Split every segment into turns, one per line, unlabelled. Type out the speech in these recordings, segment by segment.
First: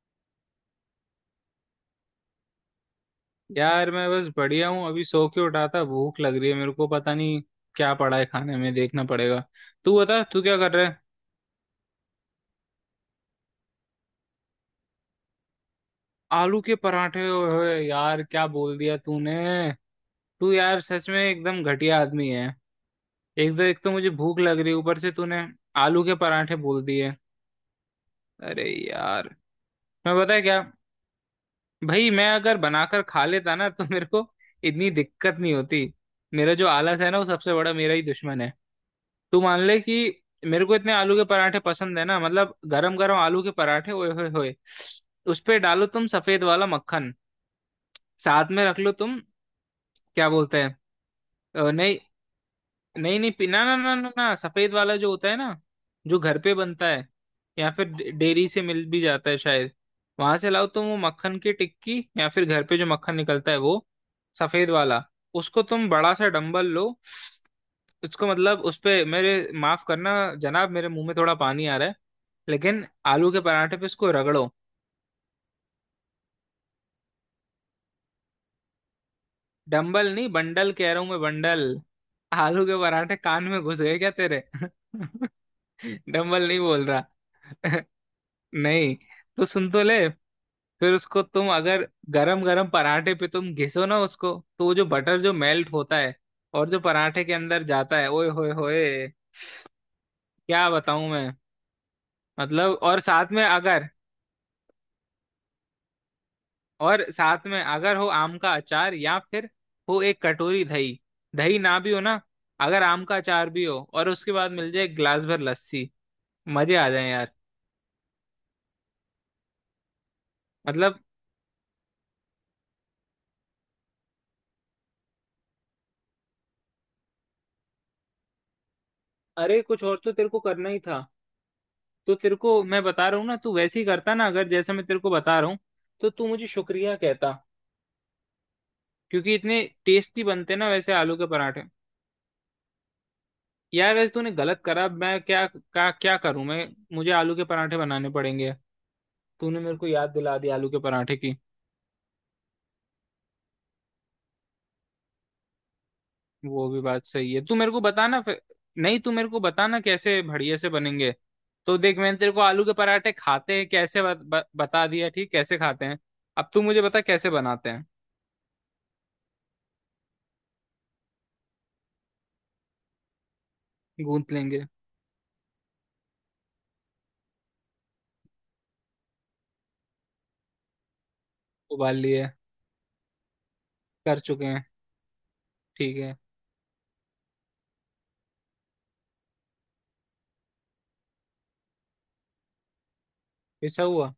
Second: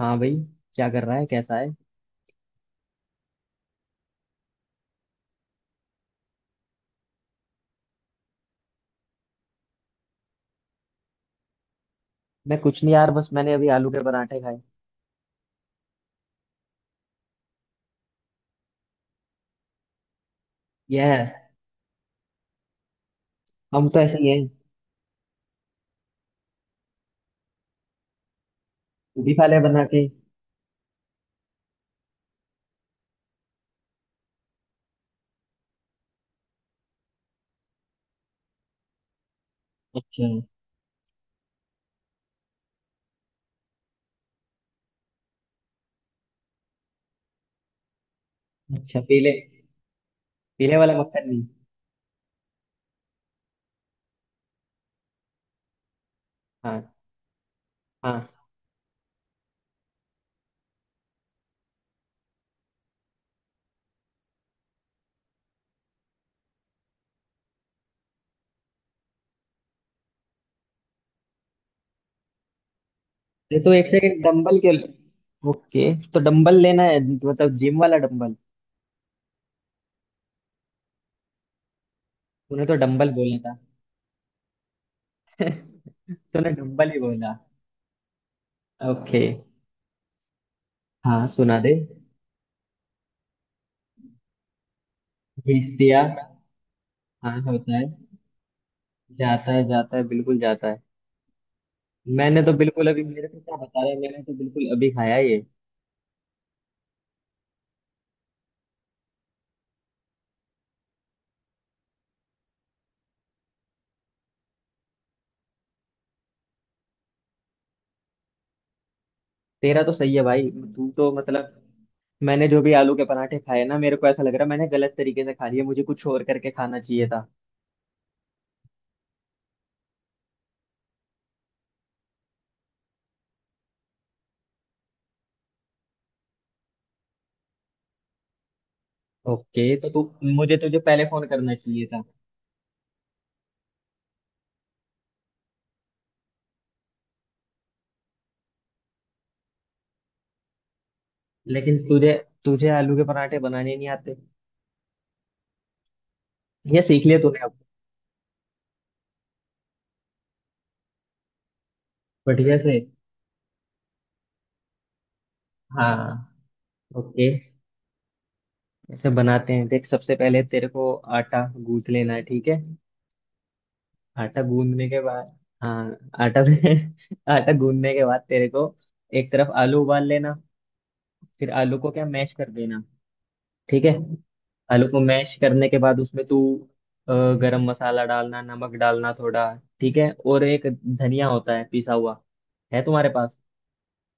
हाँ भाई, क्या कर रहा है? कैसा है?
यार मैं बस बढ़िया हूँ। अभी सो के उठा था, भूख लग रही है, मेरे को पता नहीं क्या पड़ा है खाने में, देखना पड़ेगा। तू बता, तू क्या कर रहा है।
मैं कुछ नहीं यार, बस मैंने अभी आलू के पराठे खाए।
आलू के पराठे? ओए यार, क्या बोल दिया तूने। तू यार सच में
यस।
एकदम घटिया आदमी है। एक तो एक
हम
तो
तो
मुझे
ऐसे ही
भूख
हैं।
लग रही है, ऊपर से तूने आलू के पराठे बोल दिए। अरे
तू
यार।
भी खा ले बना के।
मैं पता है क्या, भाई मैं अगर बनाकर खा लेता ना तो मेरे को इतनी दिक्कत नहीं होती। मेरा जो आलस है ना, वो सबसे बड़ा मेरा ही दुश्मन है। तू मान ले कि
अच्छा,
मेरे को इतने आलू के पराठे पसंद है ना। मतलब गरम गरम आलू के पराठे, ओए होए होए। उस पे डालो तुम सफेद वाला मक्खन, साथ में रख लो
अच्छा
तुम।
पीले।
क्या बोलते
पीले
हैं।
वाला मक्खन नहीं?
नहीं, नहीं नहीं ना ना ना ना ना, सफेद वाला जो होता है ना, जो घर पे बनता
हाँ।
है, या फिर डे-
हाँ
डेयरी से मिल भी जाता है शायद। वहां से लाओ तुम वो मक्खन की टिक्की, या फिर घर पे जो मक्खन निकलता है, वो सफेद वाला। उसको तुम बड़ा सा डंबल लो। उसको मतलब उस पे मेरे, माफ करना जनाब, मेरे मुंह में थोड़ा पानी आ रहा है। लेकिन आलू के
ये तो
पराठे
एक
पे इसको
सेकंड।
रगड़ो।
डंबल के? ओके, तो डंबल लेना है? मतलब जिम वाला डंबल?
डंबल नहीं, बंडल कह रहा हूं मैं, बंडल। आलू
तूने तो
के
डंबल
पराठे
बोला
कान
था।
में घुस गए क्या तेरे? डंबल
तूने
नहीं बोल
डंबल ही
रहा।
बोला।
नहीं।
ओके।
तो सुन तो ले। फिर उसको
हाँ,
तुम
सुना दे।
अगर गरम गरम पराठे पे तुम घिसो ना उसको, तो वो जो बटर जो
घिस
मेल्ट होता
दिया।
है और जो पराठे के
हाँ,
अंदर
होता है।
जाता है, ओए होए होए।
जाता है, जाता है, बिल्कुल जाता
क्या
है।
बताऊं मैं।
मैंने तो
मतलब
बिल्कुल
और
अभी, मेरे
साथ
को
में
क्या बता
अगर
रहा है, मैंने तो बिल्कुल अभी खाया है ये।
और साथ में अगर हो आम का अचार, या फिर हो एक कटोरी दही। दही ना भी हो ना, अगर आम का अचार भी हो, और उसके बाद मिल जाए एक गिलास भर लस्सी, मजे आ जाए यार।
तेरा तो सही है भाई। तू
मतलब।
तो मतलब, मैंने जो भी आलू के पराठे खाए ना, मेरे को ऐसा लग रहा है मैंने गलत तरीके से खा लिए। मुझे कुछ और करके खाना चाहिए था।
अरे कुछ और तो तेरे को करना ही था। तो तेरे को मैं बता रहा हूँ ना, तू वैसे ही करता ना अगर, जैसे मैं तेरे को बता रहा हूँ, तो तू मुझे शुक्रिया कहता। क्योंकि इतने
ओके, तो तू,
टेस्टी
मुझे
बनते ना
तुझे
वैसे
पहले
आलू
फोन
के
करना
पराठे।
चाहिए था।
यार वैसे तूने गलत करा। मैं क्या क्या क्या करूं मैं, मुझे आलू के पराठे बनाने पड़ेंगे। तूने मेरे को याद दिला दी आलू के पराठे की।
लेकिन तुझे तुझे आलू के पराठे बनाने नहीं आते।
वो
ये
भी बात
सीख लिए
सही
तूने
है, तू
अब?
मेरे को बताना फिर। नहीं, तू मेरे को बताना कैसे बढ़िया से बनेंगे। तो देख, मैंने तेरे को
बढ़िया
आलू के
से।
पराठे खाते हैं कैसे बता दिया ठीक, कैसे खाते हैं।
हाँ।
अब तू मुझे बता कैसे
ओके,
बनाते हैं।
ऐसे बनाते हैं देख। सबसे पहले तेरे को आटा गूंथ लेना है, ठीक है?
गूंथ
आटा
लेंगे।
गूंदने के बाद, हाँ, आटा से आटा गूंदने के बाद तेरे को एक तरफ आलू उबाल लेना। फिर आलू को
उबाल
क्या,
लिए।
मैश कर देना, ठीक है।
कर चुके हैं।
आलू को मैश करने के
ठीक
बाद
है।
उसमें तू, अ, गरम मसाला डालना, नमक डालना थोड़ा। ठीक है, और एक धनिया होता है पिसा हुआ, है तुम्हारे पास?
ऐसा हुआ?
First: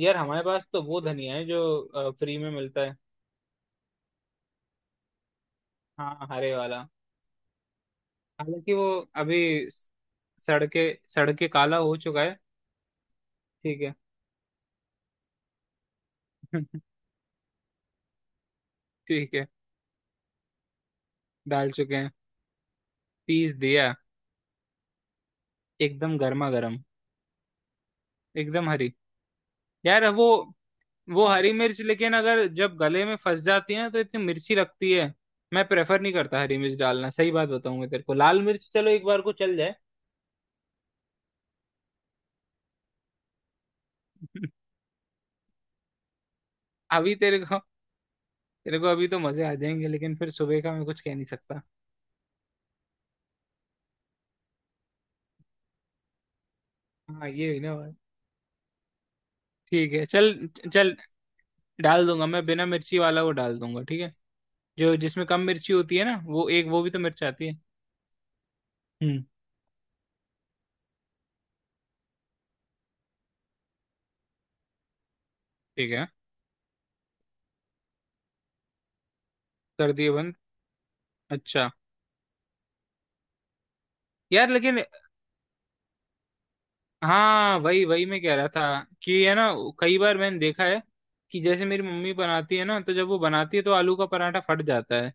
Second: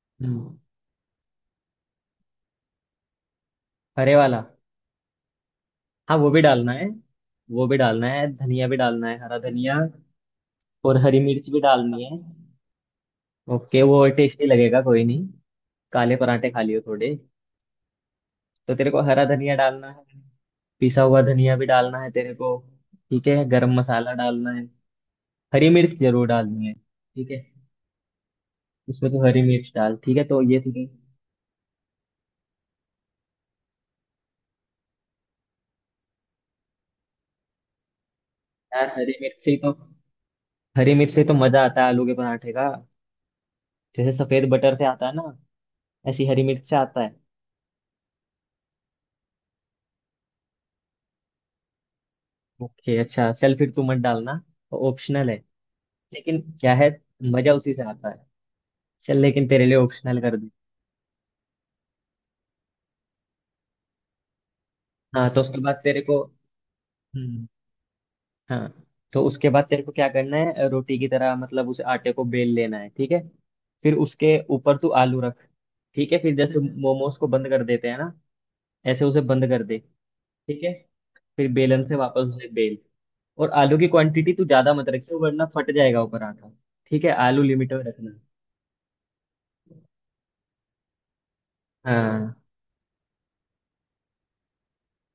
यार हमारे
हम्म,
पास तो वो धनिया है जो फ्री में मिलता है।
हरे वाला। हाँ
हाँ,
वो भी
हरे
डालना
वाला।
है, वो भी डालना है, धनिया
हालांकि
भी
वो
डालना है, हरा
अभी
धनिया। और हरी
सड़ के
मिर्च भी
काला हो
डालनी है।
चुका है।
ओके
ठीक है।
वो और टेस्टी लगेगा, कोई नहीं। काले पराठे खा लियो थोड़े। तो तेरे को हरा
ठीक है।
धनिया डालना है। पिसा हुआ धनिया भी
डाल चुके
डालना है
हैं।
तेरे को। ठीक है,
पीस
गरम
दिया।
मसाला डालना है। हरी मिर्च
एकदम
जरूर
गर्मा
डालनी है,
गर्म।
ठीक है?
एकदम हरी।
उसमें तो हरी मिर्च डाल,
यार
ठीक है,
वो
तो ये ठीक है।
वो हरी मिर्च लेकिन अगर जब गले में फंस जाती है ना, तो इतनी मिर्ची लगती है। मैं प्रेफर नहीं करता हरी मिर्च डालना। सही बात बताऊंगा तेरे को, लाल मिर्च
यार
चलो एक
हरी
बार को
मिर्च से
चल
ही तो
जाए।
हरी मिर्च से ही तो मजा आता है आलू के पराठे का। जैसे सफेद बटर से आता है ना, ऐसी हरी मिर्च से आता है।
अभी तेरे को अभी तो मजे आ जाएंगे, लेकिन फिर सुबह का मैं कुछ कह नहीं सकता।
ओके, अच्छा चल फिर तू मत डालना, ऑप्शनल है। लेकिन क्या है,
हाँ ये
मजा
ही
उसी
ना
से
भाई।
आता है। चल, लेकिन तेरे लिए
ठीक है
ऑप्शनल
चल।
कर दूं।
चल। डाल दूंगा मैं बिना मिर्ची वाला, वो डाल दूंगा। ठीक है, जो जिसमें
हाँ तो
कम
उसके
मिर्ची
बाद
होती
तेरे
है ना,
को,
वो एक, वो भी तो मिर्च
हम्म,
आती है।
हाँ तो
हम्म।
उसके बाद तेरे को क्या करना है, रोटी की तरह मतलब उस आटे को बेल लेना है, ठीक है। फिर उसके ऊपर तू आलू रख,
ठीक है।
ठीक है। फिर जैसे मोमोज को बंद कर देते हैं ना, ऐसे उसे बंद कर दे।
कर दिए बंद।
ठीक है, फिर
अच्छा।
बेलन से वापस उसे बेल। और आलू की क्वांटिटी तू
यार
ज्यादा
लेकिन,
मत रखियो, वरना फट जाएगा ऊपर आटा। ठीक है, आलू
हाँ
लिमिट
वही
में
वही
रखना।
मैं कह रहा था कि, है ना, कई बार मैंने देखा है कि जैसे मेरी मम्मी
हाँ।
बनाती है ना, तो जब वो बनाती है तो आलू का पराठा फट जाता है।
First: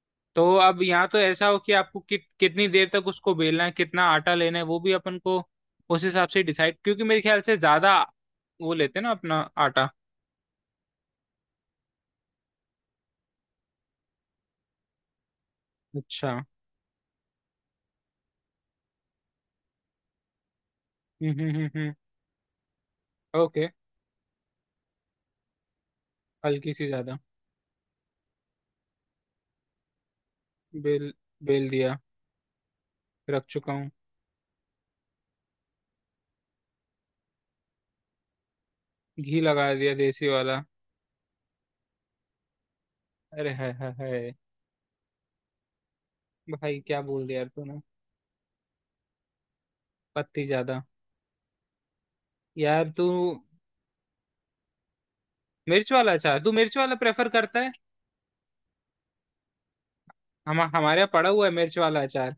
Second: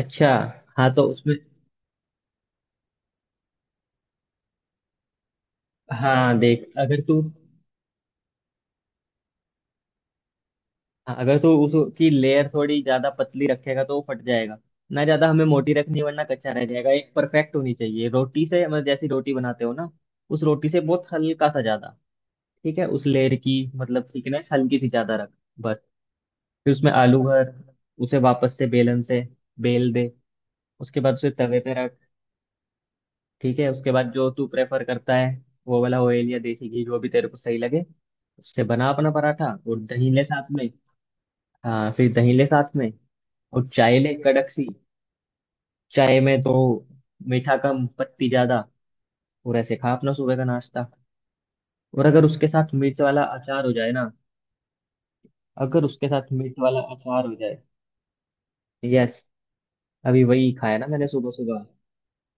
अच्छा।
तो अब
हाँ तो
यहाँ तो
उसमें,
ऐसा हो कि आपको कितनी देर तक उसको बेलना है, कितना आटा लेना है, वो भी अपन को उस हिसाब
हाँ
से
देख
डिसाइड,
अगर
क्योंकि
तू
मेरे ख्याल से ज्यादा वो लेते हैं ना अपना आटा।
हाँ, अगर तू उसकी लेयर थोड़ी ज्यादा पतली रखेगा तो वो फट जाएगा। ना ज्यादा हमें मोटी रखनी है, वरना
अच्छा।
कच्चा रह जाएगा। एक परफेक्ट होनी चाहिए रोटी से, मतलब जैसी रोटी बनाते हो ना, उस रोटी से बहुत हल्का सा
हम्म।
ज्यादा। ठीक है, उस लेयर की
ओके।
मतलब थिकनेस हल्की सी ज्यादा रख, बस। फिर
हल्की सी
उसमें
ज्यादा।
आलू भर, उसे वापस से बेलन से बेल दे। उसके
बेल
बाद उसे तवे
बेल
पे रख,
दिया। रख
ठीक है।
चुका हूँ।
उसके बाद जो तू प्रेफर करता है, वो वाला ऑयल या देसी घी जो भी तेरे को सही लगे, उससे बना अपना
घी
पराठा,
लगा
और
दिया
दही ले
देसी
साथ
वाला।
में। हाँ फिर दही ले साथ में।
अरे
और
है
चाय
है।
ले कड़क सी, चाय में तो
भाई क्या बोल दिया यार
मीठा
तूने।
कम पत्ती ज्यादा। और ऐसे खा अपना सुबह का
पत्ती ज्यादा।
नाश्ता। और अगर उसके साथ
यार
मिर्च
तू,
वाला अचार हो जाए ना अगर
मिर्च
उसके
वाला
साथ
अचार, तू
मिर्च
मिर्च
वाला
वाला
अचार
प्रेफर
हो
करता
जाए।
है?
यस। अभी वही
हम
खाया ना
हमारे
मैंने
यहाँ
सुबह
पड़ा हुआ है
सुबह।
मिर्च वाला अचार।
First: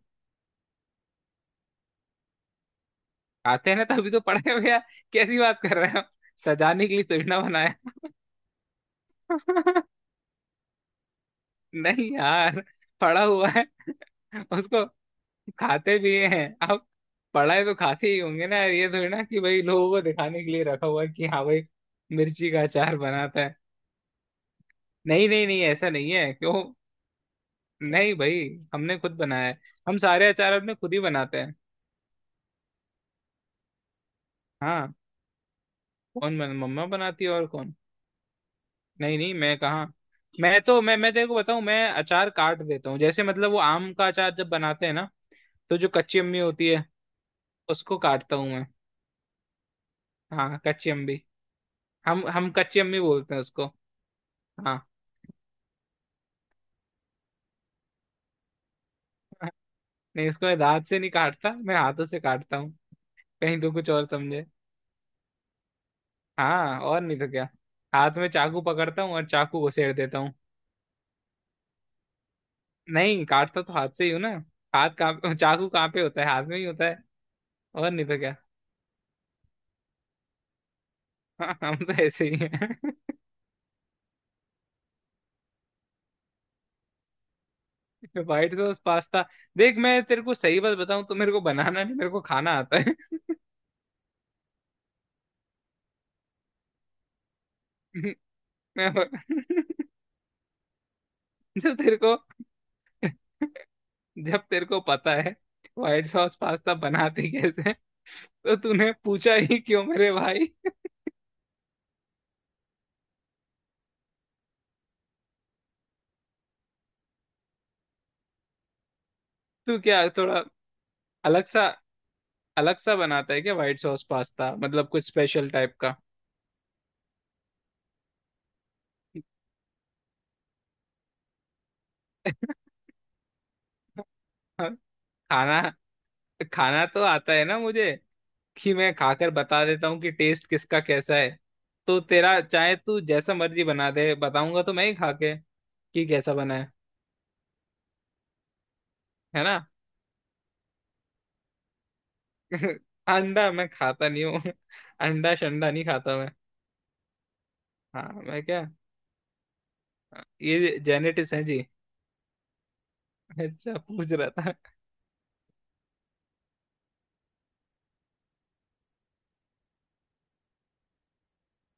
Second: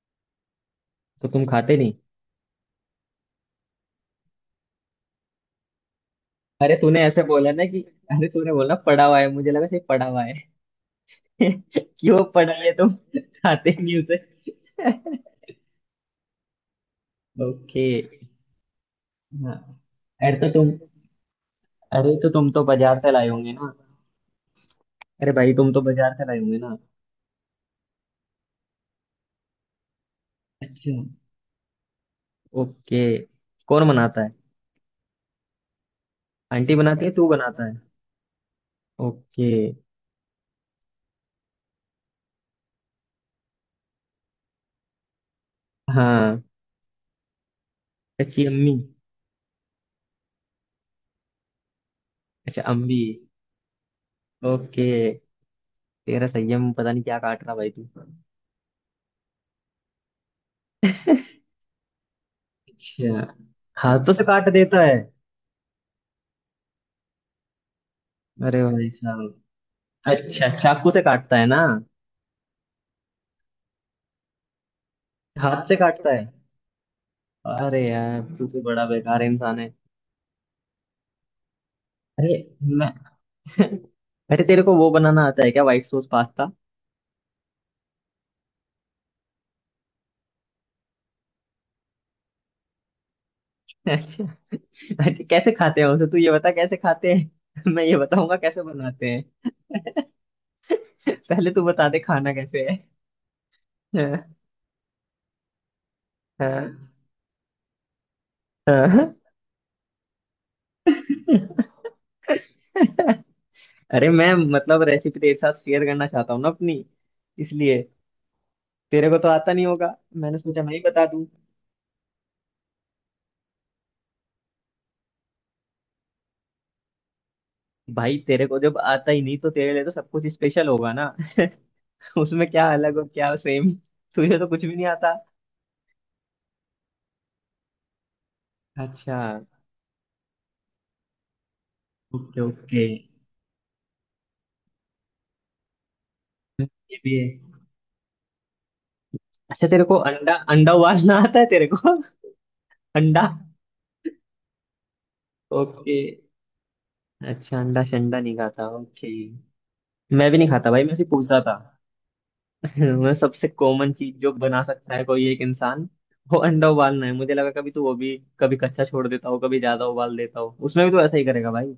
तो तुम खाते नहीं?
खाते हैं ना तभी तो पड़े हुए हैं। कैसी बात कर रहे हो,
अरे
सजाने के
तूने
लिए
ऐसे
थोड़ी ना
बोला ना
बनाया।
कि, अरे तूने बोला पड़ा हुआ है, मुझे लगा सही पड़ा हुआ है।
नहीं
क्यों पढ़
यार,
लिए? तुम
पड़ा हुआ है,
चाहते नहीं उसे?
उसको खाते भी हैं आप, पढ़ाए तो
ओके।
खाते ही होंगे ना, ये थोड़ी ना कि
हाँ।
भाई लोगों को
अरे
दिखाने
तो
के लिए
तुम
रखा हुआ है कि हाँ भाई
अरे तो तुम
मिर्ची का
तो
अचार
बाजार से लाए
बनाता
होंगे
है।
ना?
नहीं
अरे
नहीं
भाई
नहीं,
तुम तो
ऐसा नहीं
बाजार से
है।
लाए
क्यों,
होंगे ना?
नहीं भाई, हमने खुद बनाया है। हम सारे अचार अपने
अच्छा।
खुद ही बनाते हैं।
ओके। कौन बनाता है?
हाँ।
आंटी
मम्मा
बनाती है?
बनाती
तू
है, और
बनाता है?
कौन। नहीं नहीं,
ओके।
मैं कहाँ। मैं तो, मैं तेरे को बताऊं, मैं अचार काट देता हूँ जैसे, मतलब वो आम का अचार जब बनाते हैं ना, तो जो कच्ची अम्मी
हाँ,
होती है, उसको काटता
कच्ची
हूँ मैं।
अम्मी।
हाँ कच्ची अम्मी। हम
अच्छा,
कच्ची अम्मी
अम्मी।
बोलते हैं उसको। हाँ।
ओके। तेरा संयम पता नहीं क्या काट रहा भाई तू।
नहीं, उसको मैं दांत से नहीं काटता, मैं हाथों से काटता हूँ।
अच्छा,
कहीं तो कुछ और
हाथों से
समझे।
काट देता है।
हाँ और नहीं तो क्या, हाथ में चाकू
अरे भाई
पकड़ता हूँ और
साहब।
चाकू को सेड़ देता हूँ।
अच्छा, चाकू से काटता है ना?
नहीं, काटता तो हाथ से ही हूँ ना। हाथ कहाँ,
हाथ
चाकू
से
कहाँ पे
काटता
होता
है?
है, हाथ में ही होता है।
अरे
और नहीं तो
यार
क्या।
तू तो बड़ा बेकार इंसान है।
हाँ, हम तो ऐसे
अरे,
ही
मैं
हैं।
अरे तेरे को वो बनाना आता है क्या, white sauce pasta?
White sauce pasta. देख मैं तेरे को सही बात बताऊं, तो मेरे को बनाना नहीं, मेरे को खाना आता है।
अच्छा। अच्छा, कैसे खाते हैं उसे तू ये बता, कैसे खाते हैं? मैं ये बताऊंगा कैसे
मैं
बनाते हैं। पहले तू
तो
बता
तेरे
दे
को
खाना कैसे है। हाँ,
जब तेरे को पता है व्हाइट सॉस
हाँ,
पास्ता बनाते कैसे हैं, तो तूने
हाँ।
पूछा ही क्यों मेरे भाई।
अरे मैं मतलब रेसिपी तेरे साथ शेयर करना चाहता हूँ ना अपनी, इसलिए। तेरे को तो आता नहीं
तू
होगा,
क्या
मैंने
थोड़ा
सोचा मैं ही बता दूं।
अलग सा, अलग सा बनाता है क्या व्हाइट सॉस पास्ता, मतलब कुछ स्पेशल टाइप का।
भाई तेरे को जब आता ही नहीं तो तेरे लिए तो सब कुछ स्पेशल होगा ना। उसमें क्या अलग और क्या सेम। तुझे तो कुछ भी नहीं आता।
खाना खाना तो आता है ना मुझे, कि मैं
अच्छा।
खाकर बता देता हूँ कि टेस्ट किसका कैसा है। तो तेरा
ओके,
चाहे
ओके।
तू जैसा मर्जी बना दे, बताऊंगा तो मैं ही खा के कि कैसा बना है।
ये भी है।
है ना।
अच्छा तेरे को अंडा, अंडा उबालना आता है तेरे को? अंडा।
अंडा मैं खाता नहीं हूँ। अंडा शंडा नहीं
ओके।
खाता मैं।
अच्छा, अंडा
हाँ
शंडा नहीं
मैं क्या,
खाता, ओके। मैं भी नहीं खाता
ये
भाई, मैं सिर्फ पूछ
जेनेटिक्स
रहा
है
था।
जी।
मैं, सबसे
अच्छा,
कॉमन
पूछ
चीज
रहा
जो
था।
बना सकता है कोई एक इंसान, वो अंडा उबालना है। मुझे लगा कभी तो वो भी, कभी कच्चा छोड़ देता हो कभी ज्यादा उबाल देता हो, उसमें भी तो ऐसा ही करेगा भाई।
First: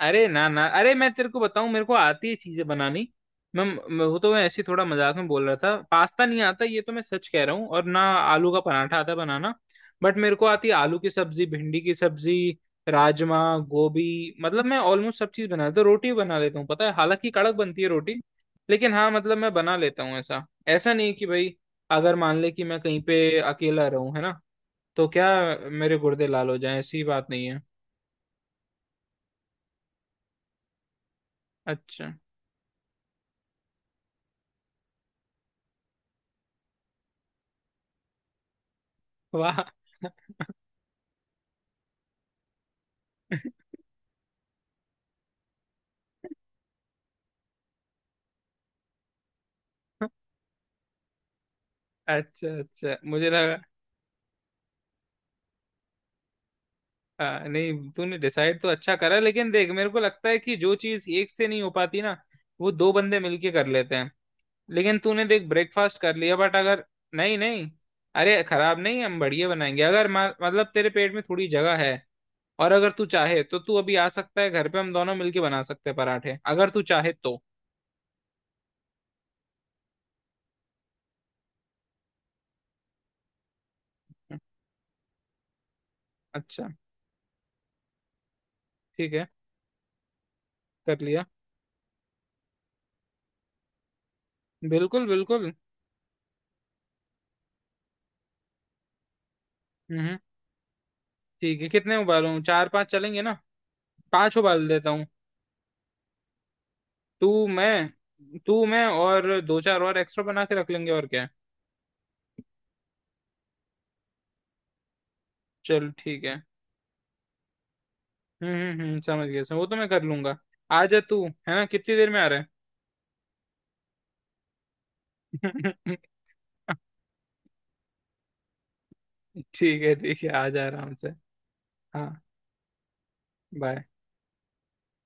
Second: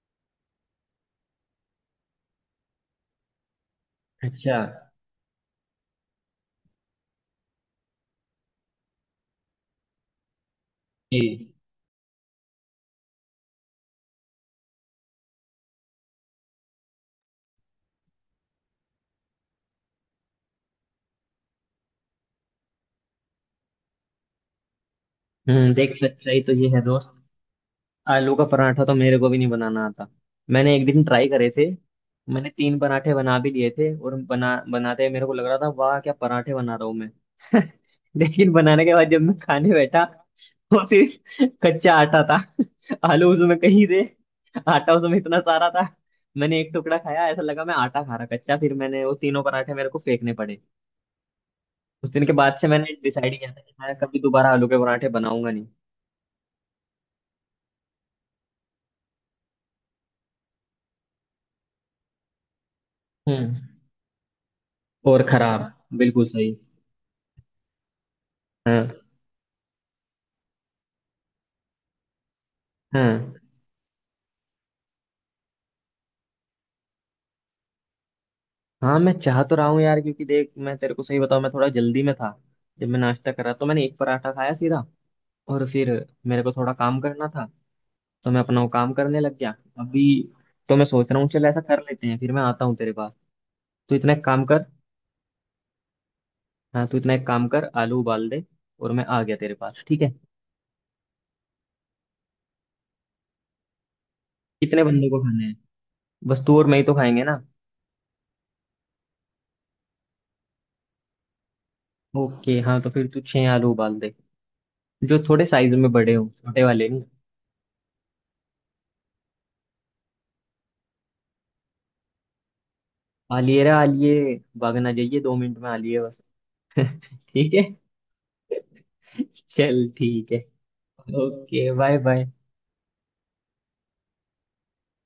अरे ना ना, अरे मैं तेरे को बताऊं, मेरे को आती है चीजें बनानी। मैं, मैं वो तो मैं
अच्छा,
ऐसे ही थोड़ा मजाक में बोल रहा था, पास्ता नहीं आता ये तो मैं सच कह रहा हूँ, और ना आलू का पराठा आता बनाना। बट मेरे को आती है आलू की सब्जी,
ये
भिंडी की सब्जी, राजमा, गोभी, मतलब मैं ऑलमोस्ट सब चीज बना लेता हूँ। रोटी भी बना लेता हूँ पता है, हालांकि कड़क बनती है रोटी, लेकिन हाँ मतलब मैं बना लेता हूँ। ऐसा ऐसा नहीं कि भाई, अगर मान ले कि मैं कहीं पे अकेला रहूं, है ना, तो क्या
हम्म, देख
मेरे गुर्दे
सच्चाई
लाल
तो
हो
ये
जाएं,
है
ऐसी
दोस्त,
बात नहीं है।
आलू का पराठा तो मेरे को भी नहीं बनाना आता। मैंने एक दिन ट्राई करे थे।
अच्छा।
मैंने तीन पराठे बना भी लिए थे, और बना बनाते मेरे को लग रहा था वाह क्या पराठे बना रहा हूँ मैं। लेकिन बनाने के बाद जब मैं
वाह।
खाने बैठा, वो सिर्फ कच्चा आटा था। आलू उसमें कहीं थे, आटा उसमें इतना सारा था। मैंने एक टुकड़ा खाया, ऐसा लगा मैं आटा खा रहा कच्चा। फिर मैंने वो तीनों पराठे मेरे को फेंकने पड़े। उस दिन के
अच्छा
बाद से मैंने
अच्छा, मुझे
डिसाइड किया
लगा,
था कि मैं कभी दोबारा आलू के पराठे बनाऊंगा नहीं।
नहीं, तूने डिसाइड तो अच्छा करा, लेकिन देख मेरे को लगता है कि जो चीज एक से नहीं हो पाती ना, वो दो बंदे मिलके
हम्म।
कर लेते हैं। लेकिन
और
तूने देख
खराब।
ब्रेकफास्ट कर
बिल्कुल
लिया,
सही।
बट अगर, नहीं नहीं, अरे खराब
हाँ।
नहीं, हम बढ़िया बनाएंगे अगर, मतलब तेरे पेट में थोड़ी जगह है, और अगर तू
हाँ,
चाहे तो तू अभी आ सकता है घर पे, हम दोनों मिलके बना सकते हैं पराठे, अगर तू चाहे तो।
हाँ मैं चाह तो रहा हूँ यार, क्योंकि देख मैं तेरे को सही बताऊँ मैं थोड़ा जल्दी में था। जब मैं नाश्ता कर रहा तो मैंने एक पराठा खाया सीधा, और फिर मेरे को
अच्छा।
थोड़ा काम करना था, तो मैं अपना वो काम
ठीक
करने
है,
लग गया। अभी तो मैं
कर
सोच रहा
लिया।
हूँ चल ऐसा कर लेते हैं, फिर मैं आता हूँ तेरे पास। तू इतना एक काम कर,
बिल्कुल बिल्कुल।
हाँ तू इतना एक काम कर, आलू उबाल दे, और मैं आ गया तेरे पास, ठीक है।
हम्म। ठीक है, कितने उबालूं, चार पांच चलेंगे ना, पांच उबाल
कितने
देता हूँ।
बंदों को खाने हैं? बस तू और मैं ही तो खाएंगे
तू
ना।
मैं, तू मैं और दो चार और एक्स्ट्रा बना के रख लेंगे, और क्या है।
ओके हाँ तो फिर तू छह आलू उबाल दे, जो थोड़े साइज में
चल
बड़े
ठीक
हो,
है।
छोटे वाले नहीं।
समझ गया, समझ वो तो मैं कर लूंगा। आ जा तू, है ना, कितनी देर में आ रहा है।
आलिए रे आलिए, भागना जाइए, 2 मिनट में आलिए बस। ठीक है, चल
ठीक है ठीक है,
ठीक है।
आ जा आराम से।
ओके, बाय
हाँ,
बाय।
बाय।